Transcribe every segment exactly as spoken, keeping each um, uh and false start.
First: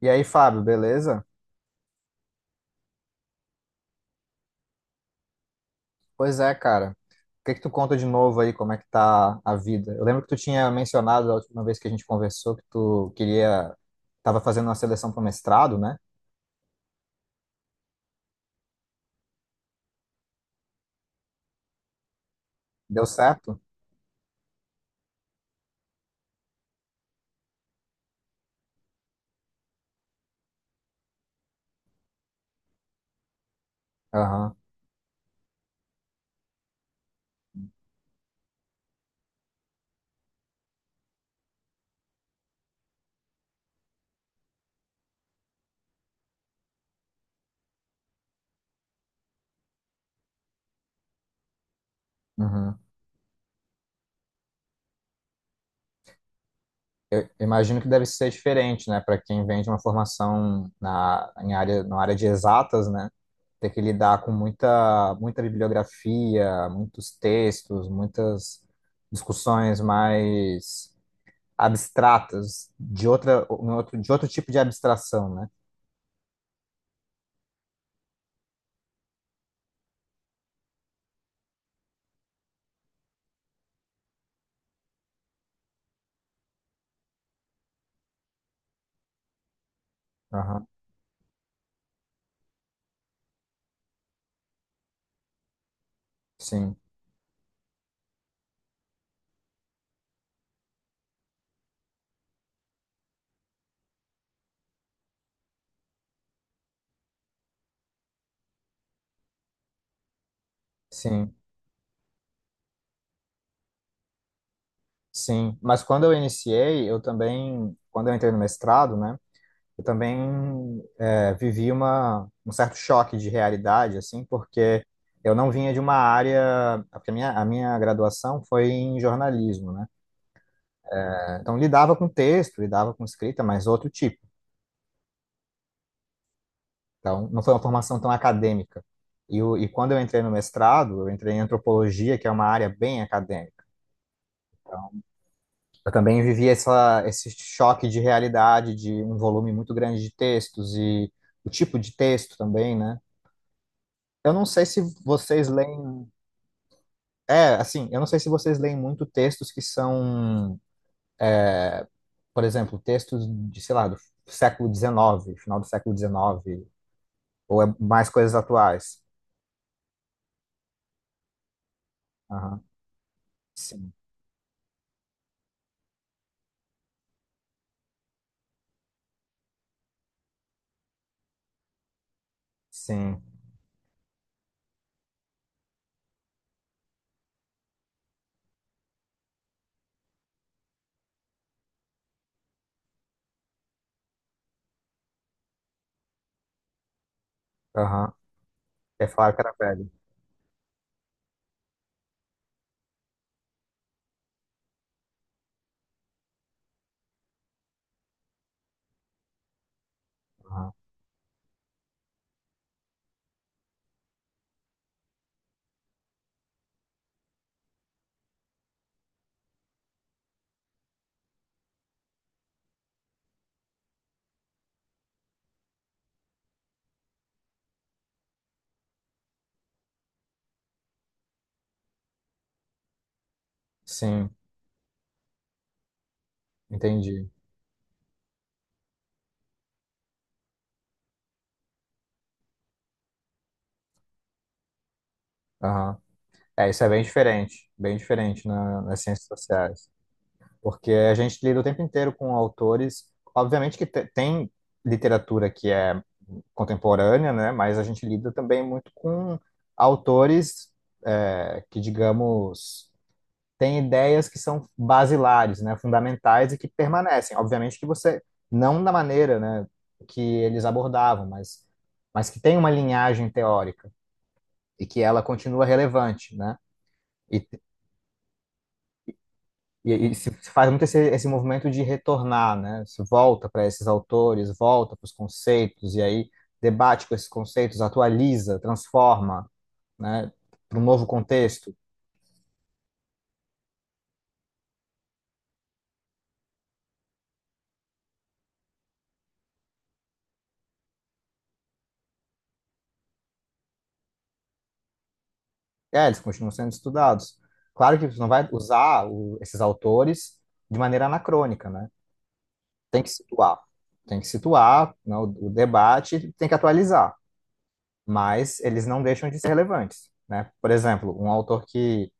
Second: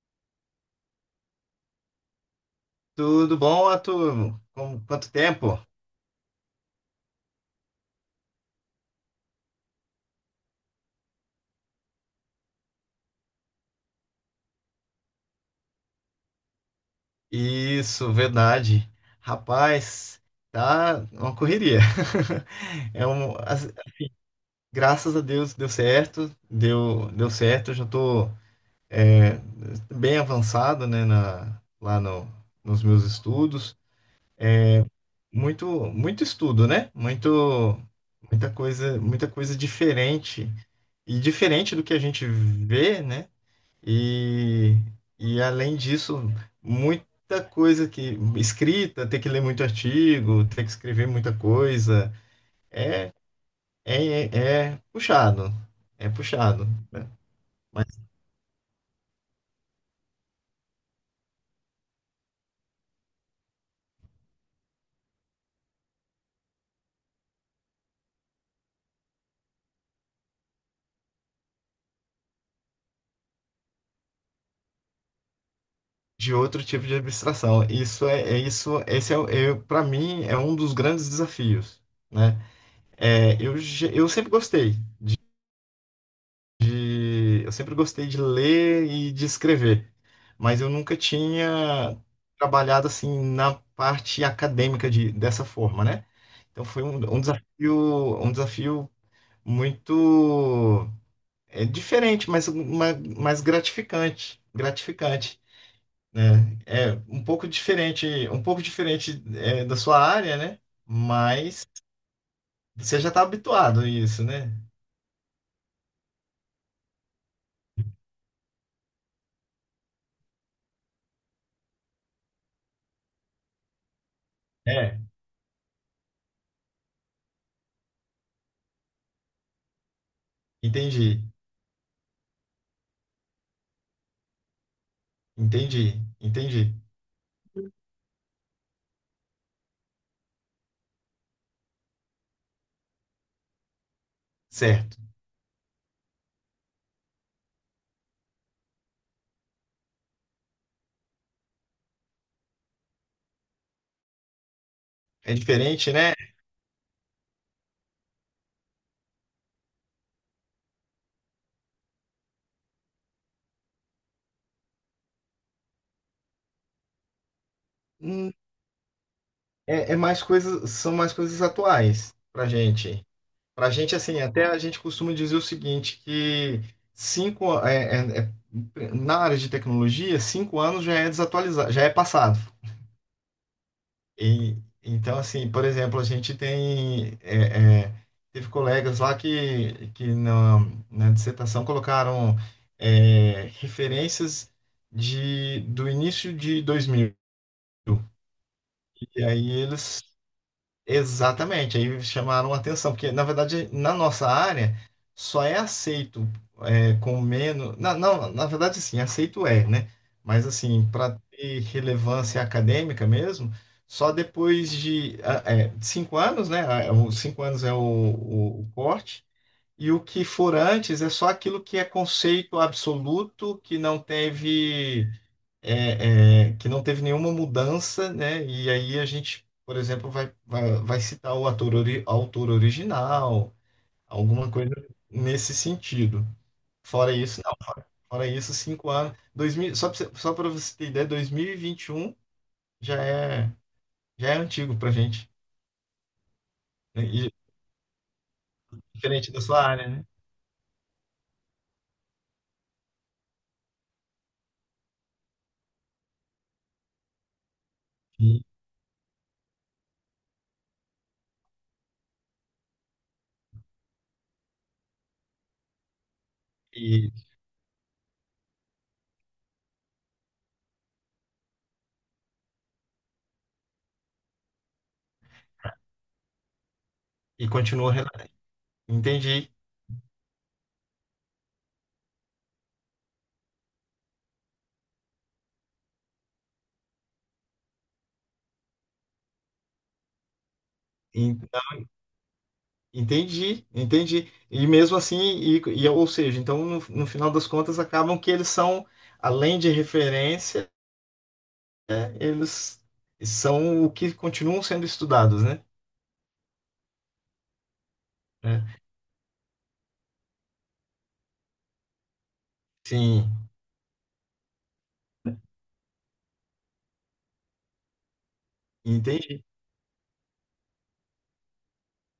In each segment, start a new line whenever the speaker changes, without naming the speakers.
E aí, Fábio, beleza?
Tudo bom, Arthur? Com quanto tempo?
Pois é, cara. O que que tu conta de novo aí? Como é que tá a vida? Eu lembro que tu tinha mencionado a última vez que a gente conversou que tu queria, tava fazendo uma seleção para mestrado, né?
Isso, verdade. Rapaz, tá uma correria.
Deu
É um,
certo?
as- Graças a Deus deu certo, deu, deu certo. Já tô é, bem avançado, né, na, lá no, nos meus estudos.
Aham.
Muito, muito estudo, né? Muito, muita coisa, muita coisa diferente e diferente do que a gente vê, né? E, e além disso, muita coisa que escrita, ter que ler muito artigo, ter que escrever muita coisa,
Uhum.
é, é, é é puxado, é puxado, né?
Imagino
Mas
que deve ser diferente, né, para quem vem de uma formação na em área, na área de exatas, né? Ter que lidar com muita muita bibliografia, muitos textos, muitas discussões mais abstratas, de outra, um outro, de outro tipo de abstração, né?
de outro tipo de abstração. Isso é, é isso, esse é, o- é Para mim é um dos grandes desafios, né? É, eu, ge- eu sempre gostei eu sempre gostei de ler e de escrever, mas
Aham,
eu nunca tinha trabalhado assim na parte acadêmica de, dessa forma, né? Então
sim,
foi um, um desafio, um desafio muito é, diferente, mas ma- mais gratificante, gratificante, né? É um pouco diferente, um pouco diferente é, da sua área, né?
sim,
Mas você já está habituado a isso, né?
sim. Mas quando eu iniciei, eu também, quando eu entrei no mestrado, né? Eu também é, vivi uma, um certo choque de realidade, assim, porque
É,
eu não vinha de uma área, porque a minha, a minha graduação foi em jornalismo, né?
entendi,
Então lidava com texto, lidava com escrita, mas outro tipo.
entendi, entendi.
Então, não foi uma formação tão acadêmica. E, o- e quando eu entrei no mestrado, eu entrei em antropologia, que é uma área bem acadêmica.
Certo.
Eu também vivi essa, esse choque de realidade, de um volume muito grande de textos e o tipo de texto também, né? Eu não sei se
É
vocês
diferente,
leem.
né?
É, assim, eu não sei se vocês leem muito textos que são, por exemplo, textos de, sei lá, do século dezenove, final do século dezenove, ou é mais
Hum,
coisas atuais.
é, é mais coisas, são mais coisas atuais pra
Aham.
gente. Pra
Sim,
gente, assim, até a gente costuma dizer o seguinte, que cinco, é, é- é- na área de tecnologia, cinco anos já é desatualizado, já é passado.
sim.
E então, assim, por exemplo, a gente tem, é, é, teve colegas lá que, que na, na dissertação colocaram, é, referências de, do início de dois mil.
Aham. É
E
falar que
aí
era velho.
eles... Exatamente, aí chamaram a atenção, porque na verdade na nossa área só é aceito é, com menos. Não, não, na verdade sim, aceito é, né? Mas assim, para ter relevância acadêmica mesmo, só depois de ah, é, de cinco anos, né? Ah, os cinco anos é o, o, o corte, e o que for antes é só aquilo que é conceito absoluto, que não teve é, é, que não teve nenhuma mudança, né? E aí a gente, por exemplo, vai, vai, vai citar o ator, ori- autor original,
Sim,
alguma coisa nesse sentido. Fora
entendi.
isso, não. Fora isso, cinco anos. dois mil, só para só para você ter ideia, dois mil e e vinte e um já é, já é antigo para gente,
Aham. É, isso é bem
né? E
diferente, bem diferente na, nas ciências
diferente da sua
sociais,
área, né?
porque a gente lida o tempo inteiro com autores, obviamente que te- tem literatura que é contemporânea, né, mas a gente lida
E,
também muito com autores é, que, digamos, têm ideias que são basilares, né, fundamentais e que
e,
permanecem. Obviamente que você, não da maneira, né, que eles abordavam, mas, mas que tem uma linhagem teórica e que ela continua relevante, né? E,
e continua. rela- Entendi.
e, e se faz muito esse, esse movimento de retornar, né? Se volta para esses autores, volta para os conceitos, e aí debate com esses conceitos, atualiza, transforma, né? Para um novo contexto.
Entendi, entendi. E mesmo assim, e, e- ou seja, então no, no final das contas acabam que eles são, além de referência, né, eles são o que continuam sendo estudados, né?
É, eles continuam sendo estudados. Claro que você não vai
É.
usar o- esses autores de maneira anacrônica, né? Tem que
Sim,
situar. Tem que situar, né, o, o debate, tem que atualizar. Mas eles não deixam de
entendi,
ser relevantes, né? Por exemplo, um autor que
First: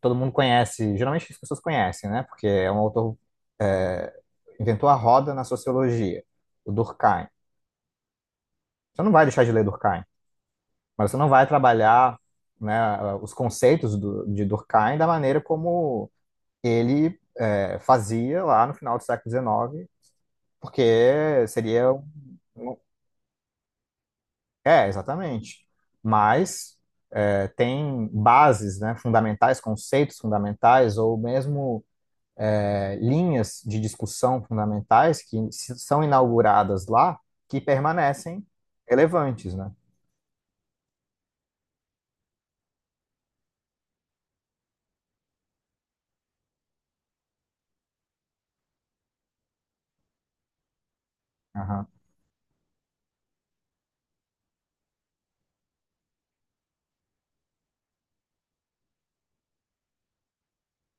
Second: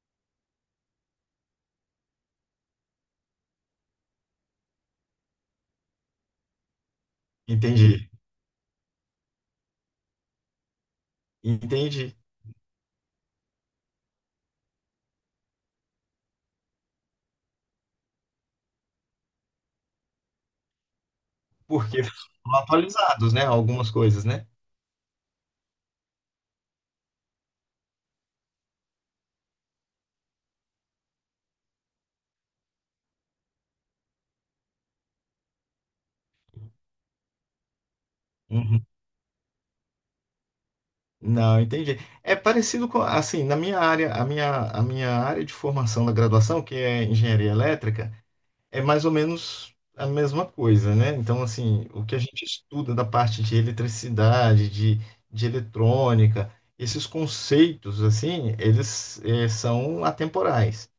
todo mundo conhece, geralmente as pessoas conhecem, né? Porque é um autor, é, inventou a roda na sociologia, o Durkheim.
entendi,
Você não vai deixar de ler Durkheim, mas você não vai
entendi.
trabalhar, né, os conceitos do, de Durkheim da maneira como ele é, fazia lá no final do século dezenove, porque seria. um-
Porque foram
um,
atualizados, né? Algumas coisas, né?
É, exatamente. Mas é, tem bases, né, fundamentais, conceitos fundamentais, ou mesmo é, linhas de discussão fundamentais que são inauguradas lá que permanecem
Uhum.
relevantes, né?
Não, entendi. É parecido com, assim, na minha área, a minha, a minha área de formação da graduação, que é engenharia elétrica, é mais ou menos a mesma coisa, né? Então,
Aham,
assim, o que a gente estuda da parte de eletricidade, de, de eletrônica, esses conceitos, assim, eles eh, são atemporais.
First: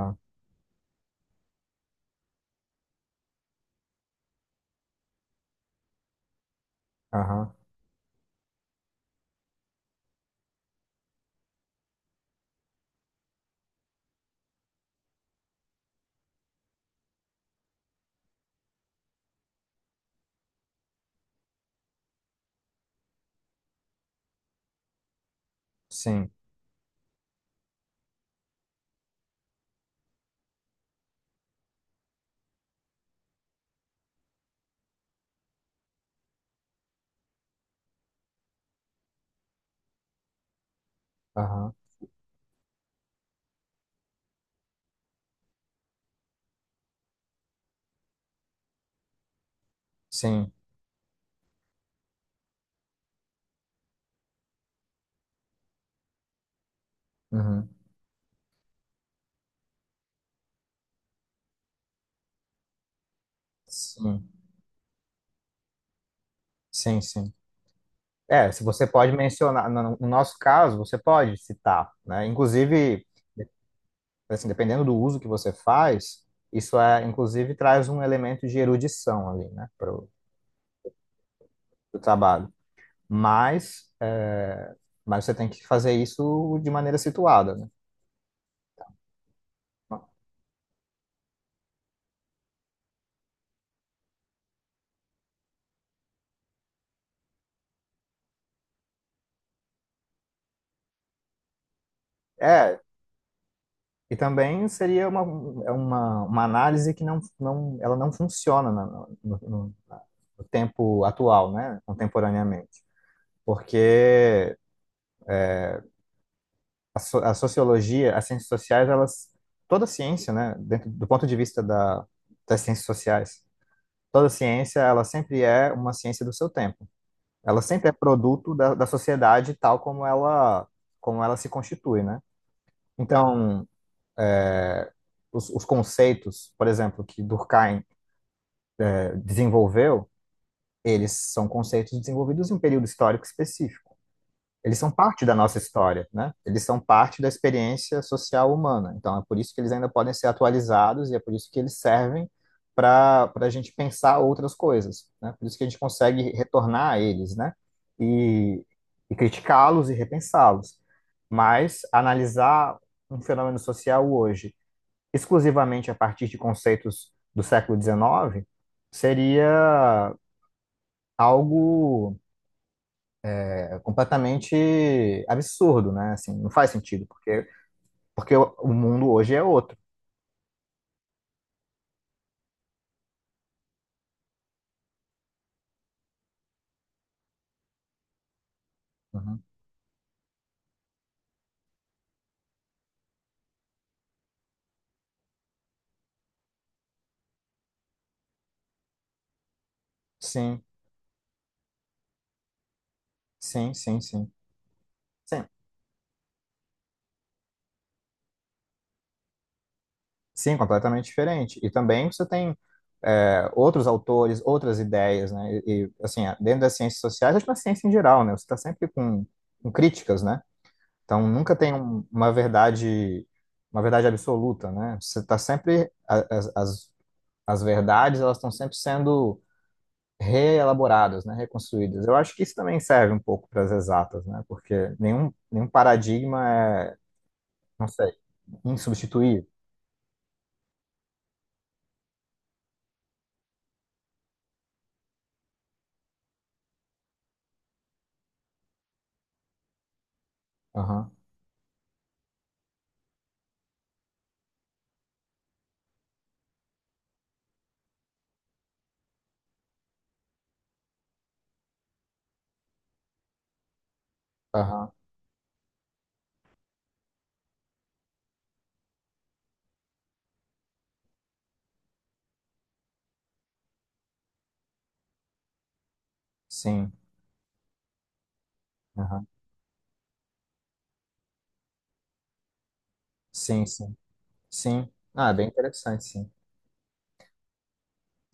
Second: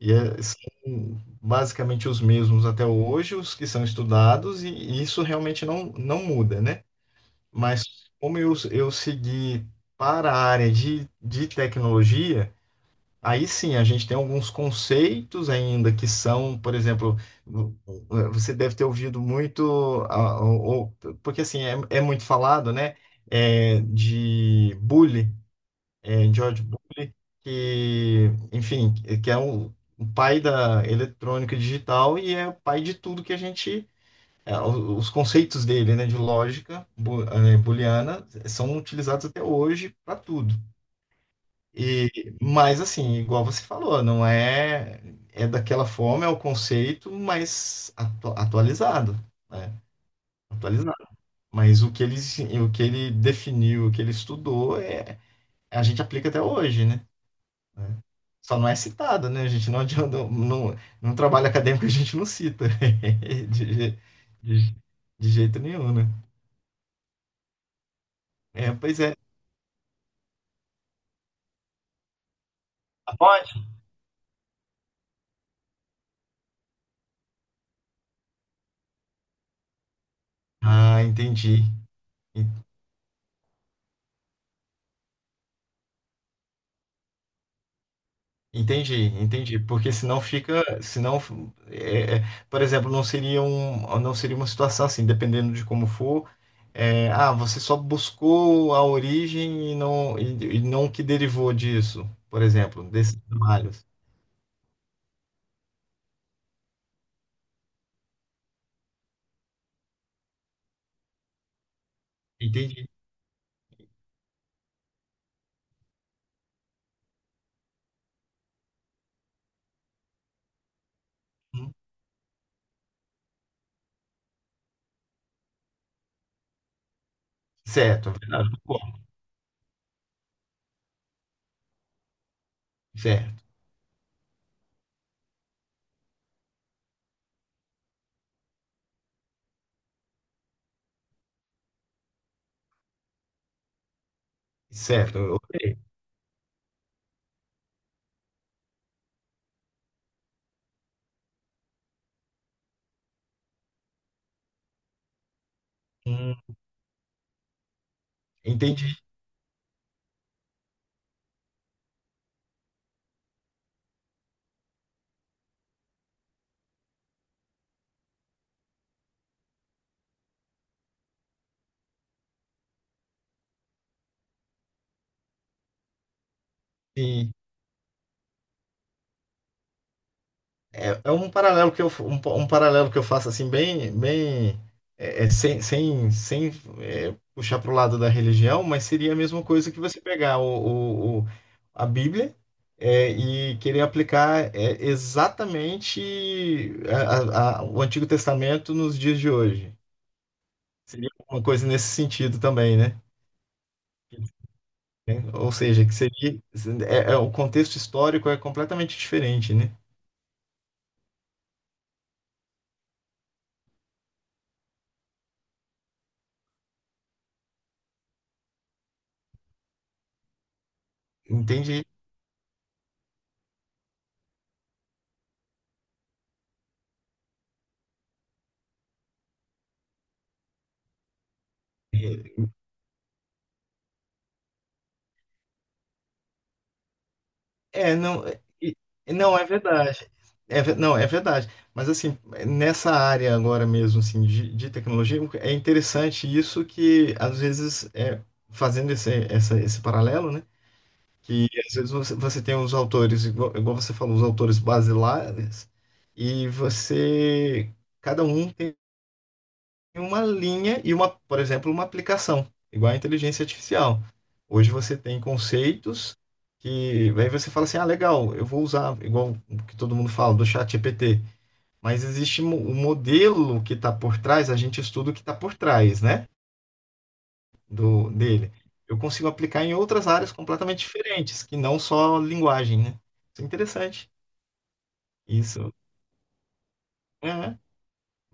E eh, são basicamente os mesmos até hoje, os que são estudados, e, e isso realmente não, não muda, né?
aham,
Mas como eu, eu segui para a área de, de tecnologia, aí sim, a gente tem alguns conceitos ainda que são, por exemplo, vo- você deve ter ouvido muito, ah, ou- ou- porque assim, é, é muito falado, né? É, de Bully,
sim,
é, George Bully, que, enfim, que é o, o pai da eletrônica digital e é o pai de tudo que a gente. É, o- os conceitos dele, né, de lógica bu- eh, booleana são utilizados até hoje para tudo.
aham,
E mas assim, igual você falou, não é é daquela forma, é o conceito, mas atu- atualizado, né?
sim,
Atualizado. Mas o que ele, se- o que ele definiu, o que ele estudou, é, a gente aplica até hoje, né?
uhum,
Né? Só não é citado, né? A gente não adianta, não, não trabalho acadêmico, a gente não cita de, je-
sim,
de, de jeito nenhum, né?
sim, sim. É, se
É,
você
pois é.
pode mencionar, no no nosso caso, você pode citar, né? Inclusive,
Pode?
assim, dependendo do uso que você faz, isso é, inclusive, traz um elemento de erudição ali, né, para o
Ah, entendi.
trabalho. Mas, é, mas você tem que fazer isso de maneira situada, né?
Entendi, entendi, porque senão fica, senão, é, é, por exemplo, não seria um, não seria uma situação assim, dependendo de como for, é, ah, você só buscou a origem e não, e, e não o que derivou disso, por
É,
exemplo, desses trabalhos.
e também seria uma, é uma, uma análise que não, não, ela não funciona na- no, no- na- no tempo atual, né? Contemporaneamente.
Entendi.
Porque a, so- a sociologia, as ciências sociais, elas, toda ciência, né? Dentro, do ponto de vista
Hum,
da, das ciências sociais, toda ciência, ela sempre é uma ciência do seu tempo. Ela sempre é
Certo, é verdade,
produto da, da
concordo.
sociedade tal como ela, como ela se constitui, né?
Certo,
Então, os, os conceitos, por exemplo, que Durkheim desenvolveu, eles são conceitos desenvolvidos em um período histórico específico. Eles são parte da
certo, ok.
nossa história, né? Eles são parte da experiência social humana. Então, é por isso que eles ainda podem ser atualizados e é por isso que eles servem para a gente pensar outras coisas, né? Por isso que a gente consegue
Hum,
retornar a eles, né? E,
entendi,
e criticá-los e repensá-los. Mas analisar um fenômeno social hoje exclusivamente a partir de conceitos do século dezenove seria algo é, completamente absurdo, né? Assim, não faz sentido,
sim.
porque, porque o o mundo hoje é outro.
É, é um paralelo que eu, um, um paralelo que eu faço assim bem, bem é, é, sem, sem, sem é, puxar para o lado da religião, mas seria a
Uhum.
mesma coisa que você pegar o, o- o- a Bíblia é, e querer aplicar é, exatamente a- a- a- o Antigo Testamento nos dias de hoje.
Sim,
Seria uma coisa nesse sentido também, né?
sim, sim, sim.
É,
Sim,
ou seja, que seria é, é, o contexto histórico é completamente diferente, né?
sim, completamente diferente. E também você tem é, outros autores, outras ideias, né? E, e, assim, dentro das ciências sociais, acho que na ciência em geral, né? Você está sempre com, com críticas, né? Então, nunca tem
Entende?
um- uma verdade, uma verdade absoluta, né? Você está sempre, a- as, as, as verdades, elas estão sempre sendo reelaboradas, né, reconstruídas. Eu
É,
acho que isso também serve um pouco para as exatas, né, porque nenhum, nenhum paradigma é, não
é,
sei,
não, e- e não é
insubstituível.
verdade. É, ve- não, é verdade. Mas assim, nessa área agora mesmo, assim, de, de tecnologia, é interessante isso que às vezes é, fazendo esse, essa- esse paralelo, né?
Aham,
Que às vezes você, você tem os autores, igual, igual você falou, os autores basilares, e você, cada um tem em uma linha e uma, por exemplo, uma aplicação, igual à inteligência artificial. Hoje
aham,
você tem conceitos que aí você fala assim, ah, legal, eu vou usar, igual o que todo mundo fala do chat G P T, mas existe mo- o modelo que está por trás, a gente estuda o que está por trás, né,
sim,
do dele. Eu
aham,
consigo aplicar em outras áreas completamente diferentes, que não só linguagem, né? Isso é
sim, sim,
interessante.
sim. Ah, é bem
Isso
interessante, sim,
é,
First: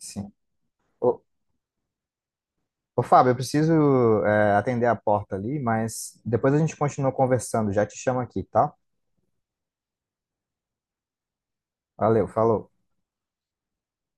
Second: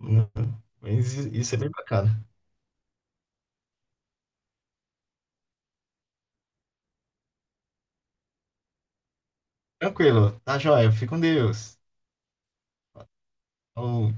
né? Mas
Ô,
i- isso é bem bacana.
ô Fábio, eu preciso é, atender a porta ali, mas depois a gente continua conversando, já te chamo aqui, tá?
Tranquilo, tá joia, fica com Deus.
Valeu, falou.
Falou,